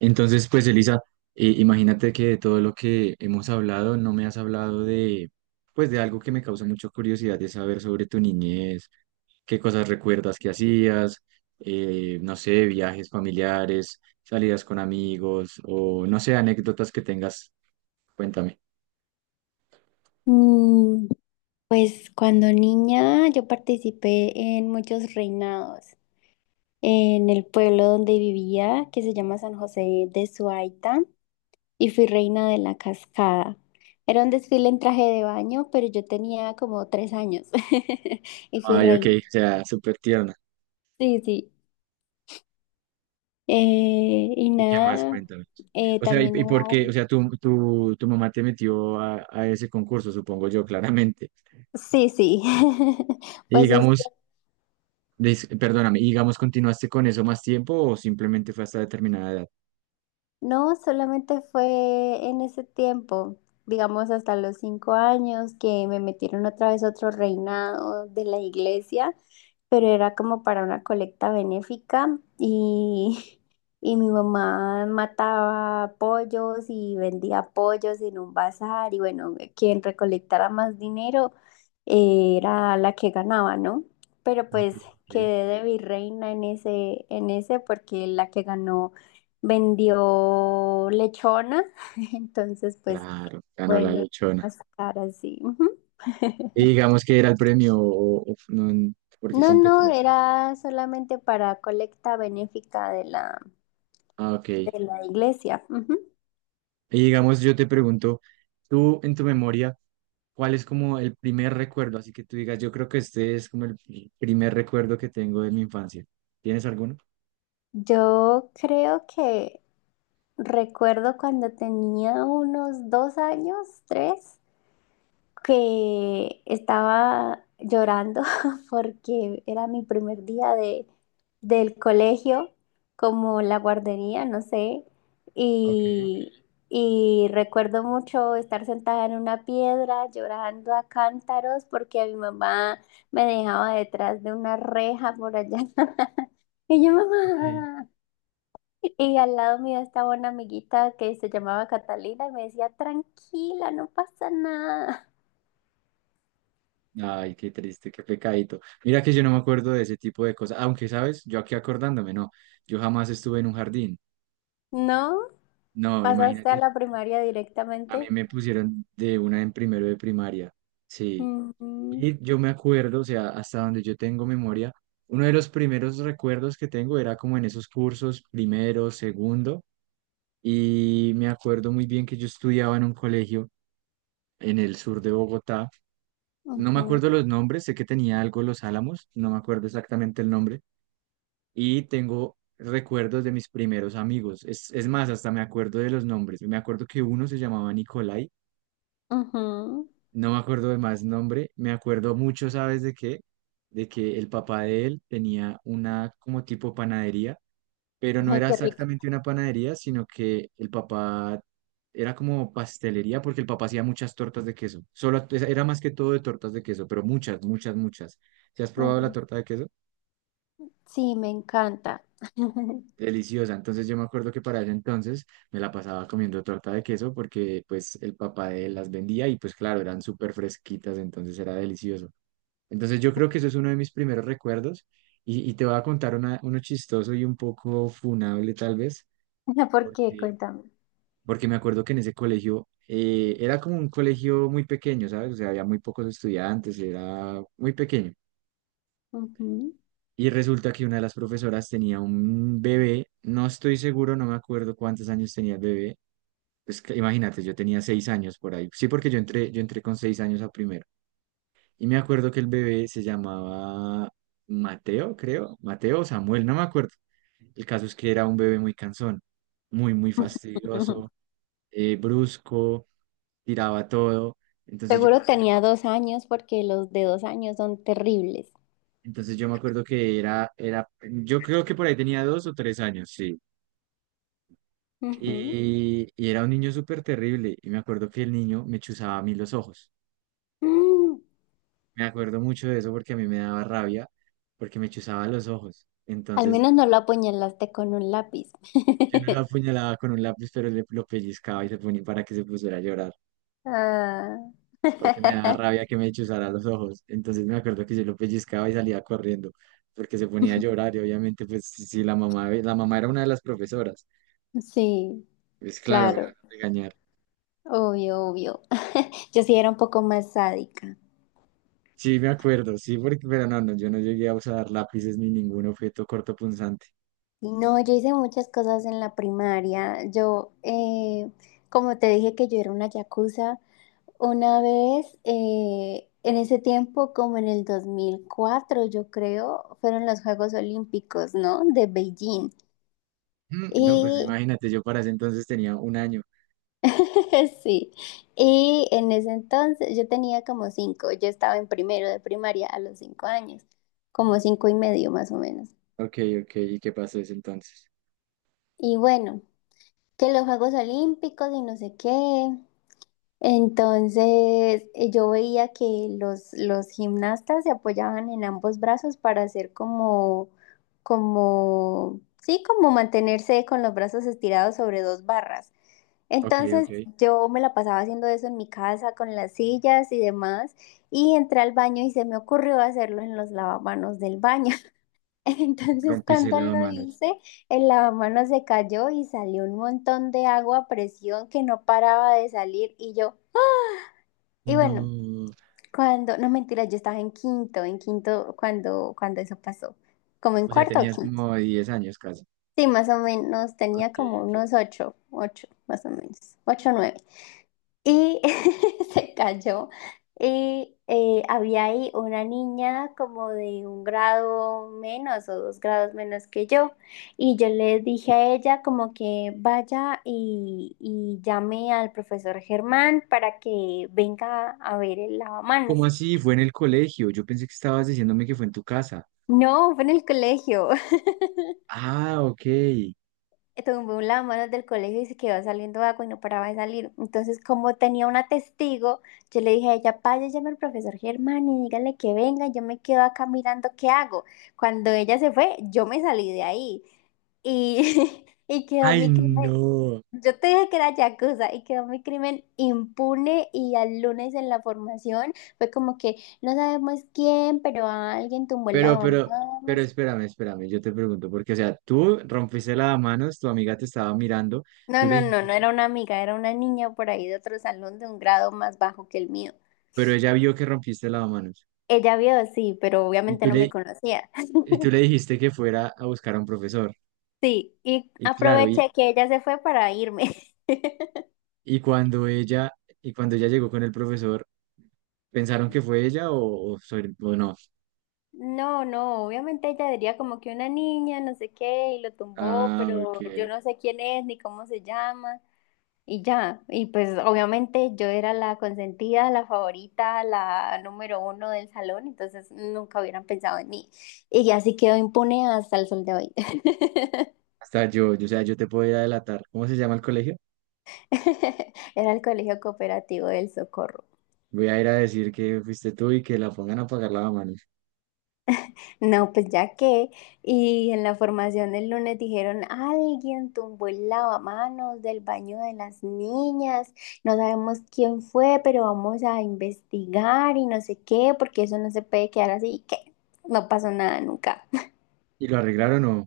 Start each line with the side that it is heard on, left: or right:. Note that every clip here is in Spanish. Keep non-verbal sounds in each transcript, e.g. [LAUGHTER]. right: Entonces, pues Elisa, imagínate que de todo lo que hemos hablado, no me has hablado de, pues de algo que me causa mucha curiosidad de saber sobre tu niñez, qué cosas recuerdas que hacías, no sé, viajes familiares, salidas con amigos o no sé, anécdotas que tengas, cuéntame.
left: Mm, Pues cuando niña yo participé en muchos reinados en el pueblo donde vivía, que se llama San José de Suaita, y fui reina de la cascada. Era un desfile en traje de baño, pero yo tenía como 3 años [LAUGHS] y fui
right: Ay, ok,
left: reina.
right: o sea, súper tierna.
left: Sí, sí. Y
right: ¿Y qué más?
left: nada,
right: Cuéntame. O sea, ¿y,
left: también
right: y por qué? O
left: hubo...
right: sea, tu mamá te metió a ese concurso, supongo yo, claramente.
left: Sí, sí. [LAUGHS]
right: Y
left: Pues es.
right: digamos. Perdóname, y digamos, ¿continuaste con eso más tiempo o simplemente fue hasta determinada edad?
left: No, solamente fue en ese tiempo, digamos hasta los 5 años, que me metieron otra vez a otro reinado de la iglesia, pero era como para una colecta benéfica y, [LAUGHS] y mi mamá mataba pollos y vendía pollos en un bazar y bueno, quien recolectara más dinero era la que ganaba, ¿no? Pero
right: Ok,
left: pues
right: ok.
left: quedé de virreina en ese porque la que ganó vendió lechona, [LAUGHS] entonces pues
right: Claro, ganó la
left: bueno,
right: lechona.
left: más caras, sí. Ujú.
right: Y
left: [LAUGHS]
right: digamos que era el premio o no, porque
left: No, no,
right: competía.
left: era solamente para colecta benéfica
right: Ah, ok. Y
left: de la iglesia. Ujú.
right: digamos, yo te pregunto, tú en tu memoria, ¿cuál es como el primer recuerdo? Así que tú digas, yo creo que este es como el primer recuerdo que tengo de mi infancia. ¿Tienes alguno?
left: Yo creo que recuerdo cuando tenía unos 2 años, tres, que estaba llorando [LAUGHS] porque era mi primer día del colegio, como la guardería, no sé,
right: Ok,
left: y, y recuerdo mucho estar sentada en una piedra llorando a cántaros porque mi mamá me dejaba detrás de una reja por allá. [LAUGHS] Y yo,
right: ok.
left: mamá. Y al lado mío estaba una amiguita que se llamaba Catalina y me decía, tranquila, no pasa nada.
right: Ay, qué triste, qué pecadito. Mira que yo no me acuerdo de ese tipo de cosas, aunque sabes, yo aquí acordándome, no, yo jamás estuve en un jardín.
left: ¿No?
right: No,
left: ¿Pasaste a
right: imagínate,
left: la primaria
right: a mí
left: directamente?
right: me pusieron de una en primero de primaria, sí.
left: Ujú,
right: Y yo me acuerdo, o sea, hasta donde yo tengo memoria, uno de los primeros recuerdos que tengo era como en esos cursos, primero, segundo, y me acuerdo muy bien que yo estudiaba en un colegio en el sur de Bogotá. No me
left: ujú,
right: acuerdo los nombres, sé que tenía algo Los Álamos, no me acuerdo exactamente el nombre y tengo recuerdos de mis primeros amigos. Es más, hasta me acuerdo de los nombres. Me acuerdo que uno se llamaba Nicolai,
left: ujú.
right: no me acuerdo de más nombre. Me acuerdo mucho, ¿sabes de qué? De que el papá de él tenía una como tipo panadería, pero no
left: Ay,
right: era
left: qué rico.
right: exactamente una panadería, sino que el papá era como pastelería porque el papá hacía muchas tortas de queso. Solo era más que todo de tortas de queso, pero muchas, muchas, muchas. ¿Se has probado la
left: Ujú.
right: torta de queso?
left: Sí, me encanta. [LAUGHS]
right: Deliciosa. Entonces yo me acuerdo que para ese entonces me la pasaba comiendo torta de queso porque pues el papá de él las vendía y pues claro, eran súper fresquitas, entonces era delicioso. Entonces yo creo que eso es uno de mis primeros recuerdos y te voy a contar uno chistoso y un poco funable tal vez,
left: ¿Por qué?
right: porque,
left: Cuéntame.
right: porque me acuerdo que en ese colegio era como un colegio muy pequeño, ¿sabes? O sea, había muy pocos estudiantes, era muy pequeño.
left: Ujú.
right: Y resulta que una de las profesoras tenía un bebé, no estoy seguro, no me acuerdo cuántos años tenía el bebé, imagínate, yo tenía 6 años por ahí. Sí, porque yo entré con 6 años a primero. Y me acuerdo que el bebé se llamaba Mateo, creo. Mateo o Samuel, no me acuerdo. El caso es que era un bebé muy cansón, muy fastidioso,
left: [LAUGHS]
right: brusco, tiraba todo. Entonces yo,
left: Seguro tenía 2 años porque los de dos años son terribles.
right: entonces yo me acuerdo que era, yo creo que por ahí tenía 2 o 3 años, sí.
left: Ujú.
right: Y era un niño súper terrible. Y me acuerdo que el niño me chuzaba a mí los ojos.
left: Mm.
right: Me acuerdo mucho de eso porque a mí me daba rabia, porque me chuzaba los ojos.
left: Al
right: Entonces,
left: menos no lo apuñalaste con un lápiz.
right: yo no
left: [LAUGHS]
right: lo apuñalaba con un lápiz, pero lo pellizcaba y se ponía para que se pusiera a llorar,
left: Ah.
right: porque me daba
left: [LAUGHS]
right: rabia que me chuzara los ojos. Entonces, me acuerdo que yo lo pellizcaba y salía corriendo, porque se ponía a llorar. Y obviamente, pues, si la mamá, la mamá era una de las profesoras,
left: Sí,
right: pues claro, me iban a
left: claro,
right: regañar.
left: obvio, obvio. [LAUGHS] Yo sí era un poco más sádica.
right: Sí, me acuerdo, sí, pero no, no, yo no llegué a usar lápices ni ningún objeto cortopunzante.
left: Y no, yo hice muchas cosas en la primaria. Yo, como te dije que yo era una yakuza, una vez, en ese tiempo, como en el 2004, yo creo, fueron los Juegos Olímpicos, ¿no? De Beijing.
right: Mm, no, pues
left: Y
right: imagínate, yo para ese entonces tenía 1 año.
left: [LAUGHS] sí, y en ese entonces yo tenía como cinco, yo estaba en primero de primaria a los 5 años, como cinco y medio más o menos.
right: Ok, ok. ¿Y qué pasó desde entonces?
left: Y bueno, que los Juegos Olímpicos y no sé qué. Entonces, yo veía que los gimnastas se apoyaban en ambos brazos para hacer como, como, sí, como mantenerse con los brazos estirados sobre dos barras.
right: Ok, ok.
left: Entonces, yo me la pasaba haciendo eso en mi casa con las sillas y demás, y entré al baño y se me ocurrió hacerlo en los lavamanos del baño. [LAUGHS] Entonces,
right: Rompiste el
left: cuando lo
right: manos.
left: hice, el lavamanos se cayó y salió un montón de agua a presión que no paraba de salir y yo... Y bueno,
right: No.
left: cuando, no mentira, yo estaba en quinto cuando, cuando eso pasó, como en
right: O sea,
left: cuarto o
right: tenías
left: quinto.
right: como 10 años casi.
left: Sí, más o menos, tenía
right: Ok,
left: como
right: ok.
left: unos ocho, ocho, más o menos, ocho, nueve. Y [LAUGHS] se cayó. Y había ahí una niña como de un grado menos o dos grados menos que yo. Y yo le dije a ella como que vaya y llame al profesor Germán para que venga a ver el
right: ¿Cómo
left: lavamanos.
right: así? Fue en el colegio. Yo pensé que estabas diciéndome que fue en tu casa.
left: No, fue en el colegio.
right: Ah, ok.
left: [LAUGHS] Tomé un lavamanos del colegio y se quedó saliendo agua y no paraba de salir. Entonces, como tenía una testigo, yo le dije a ella, vaya, llame al profesor Germán y dígale que venga, yo me quedo acá mirando qué hago. Cuando ella se fue, yo me salí de ahí y, [LAUGHS] y quedó
right: Ay,
left: mi crimen.
right: no.
left: Yo te dije que era yakuza y quedó mi crimen impune y al lunes en la formación fue como que no sabemos quién, pero alguien tumbó el
right: Pero, pero, pero
left: lavamanos.
right: espérame, espérame. Yo te pregunto, porque, o sea, tú rompiste el manos, tu amiga te estaba mirando,
left: No,
right: tú le
left: no, no,
right: dijiste,
left: no era una amiga, era una niña por ahí de otro salón de un grado más bajo que el mío.
right: pero ella vio que rompiste el manos.
left: Ella vio, sí, pero
right: Y
left: obviamente
right: tú
left: no me
right: le,
left: conocía.
right: y tú
left: [LAUGHS]
right: le dijiste que fuera a buscar a un profesor.
left: Sí, y
right: Y claro,
left: aproveché que ella se fue para irme. [LAUGHS]
right: Y cuando ella, y cuando ella llegó con el profesor, ¿pensaron que fue ella o o no?
left: No, no, obviamente ella diría como que una niña, no sé qué, y lo tumbó,
right: Ah, ok.
left: pero yo no sé quién es ni cómo se llama. Y ya, y pues obviamente yo era la consentida, la favorita, la número uno del salón, entonces nunca hubieran pensado en mí. Y así quedó impune hasta el sol de hoy.
right: Hasta yo, o sea, yo te puedo ir a delatar. ¿Cómo se llama el colegio?
left: [LAUGHS] Era el colegio cooperativo del Socorro.
right: Voy a ir a decir que fuiste tú y que la pongan a pagar la mano.
left: No, pues ya que, y en la formación del lunes dijeron, alguien tumbó el lavamanos del baño de las niñas, no sabemos quién fue, pero vamos a investigar y no sé qué, porque eso no se puede quedar así, que no pasó nada nunca.
right: ¿Y lo arreglaron o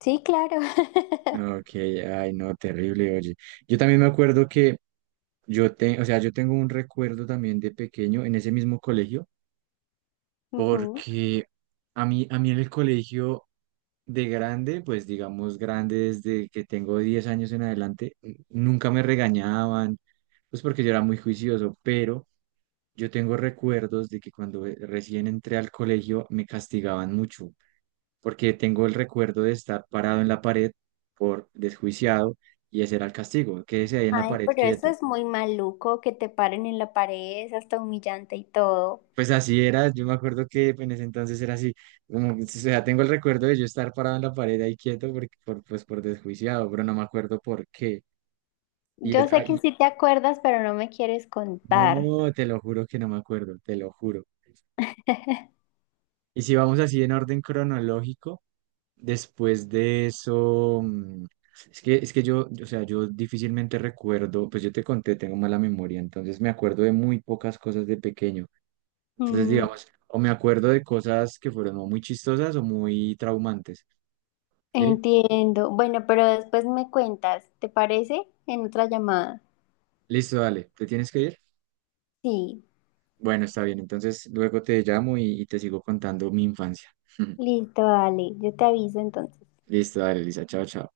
left: Sí, claro. [LAUGHS]
right: no? Ok, ay, no, terrible, oye. Yo también me acuerdo que o sea, yo tengo un recuerdo también de pequeño en ese mismo colegio.
left: Ujú.
right: Porque a mí en el colegio de grande, pues digamos grande desde que tengo 10 años en adelante, nunca me regañaban, pues porque yo era muy juicioso, pero yo tengo recuerdos de que cuando recién entré al colegio me castigaban mucho, porque tengo el recuerdo de estar parado en la pared por desjuiciado y ese era el castigo, quédese ahí en la
left: Ay,
right: pared
left: pero eso
right: quieto.
left: es muy maluco, que te paren en la pared, es hasta humillante y todo.
right: Pues así era, yo me acuerdo que en ese entonces era así, como, o sea, tengo el recuerdo de yo estar parado en la pared ahí quieto pues por desjuiciado, pero no me acuerdo por qué. Y
left: Yo
right: es,
left: sé que
right: ay,
left: sí te acuerdas, pero no me quieres contar.
right: no, te lo juro que no me acuerdo, te lo juro.
left: [LAUGHS]
right: Y si vamos así en orden cronológico, después de eso, es que yo, o sea, yo difícilmente recuerdo, pues yo te conté, tengo mala memoria, entonces me acuerdo de muy pocas cosas de pequeño. Entonces,
left: Mm.
right: digamos, o me acuerdo de cosas que fueron o muy chistosas o muy traumantes. Sí,
left: Entiendo. Bueno, pero después me cuentas, ¿te parece? En otra llamada.
right: listo, dale. ¿Te tienes que ir?
left: Sí,
right: Bueno, está bien. Entonces luego te llamo y te sigo contando mi infancia. [LAUGHS]
left: listo, dale. Yo te aviso entonces.
right: Listo, dale, Lisa. Chao, chao.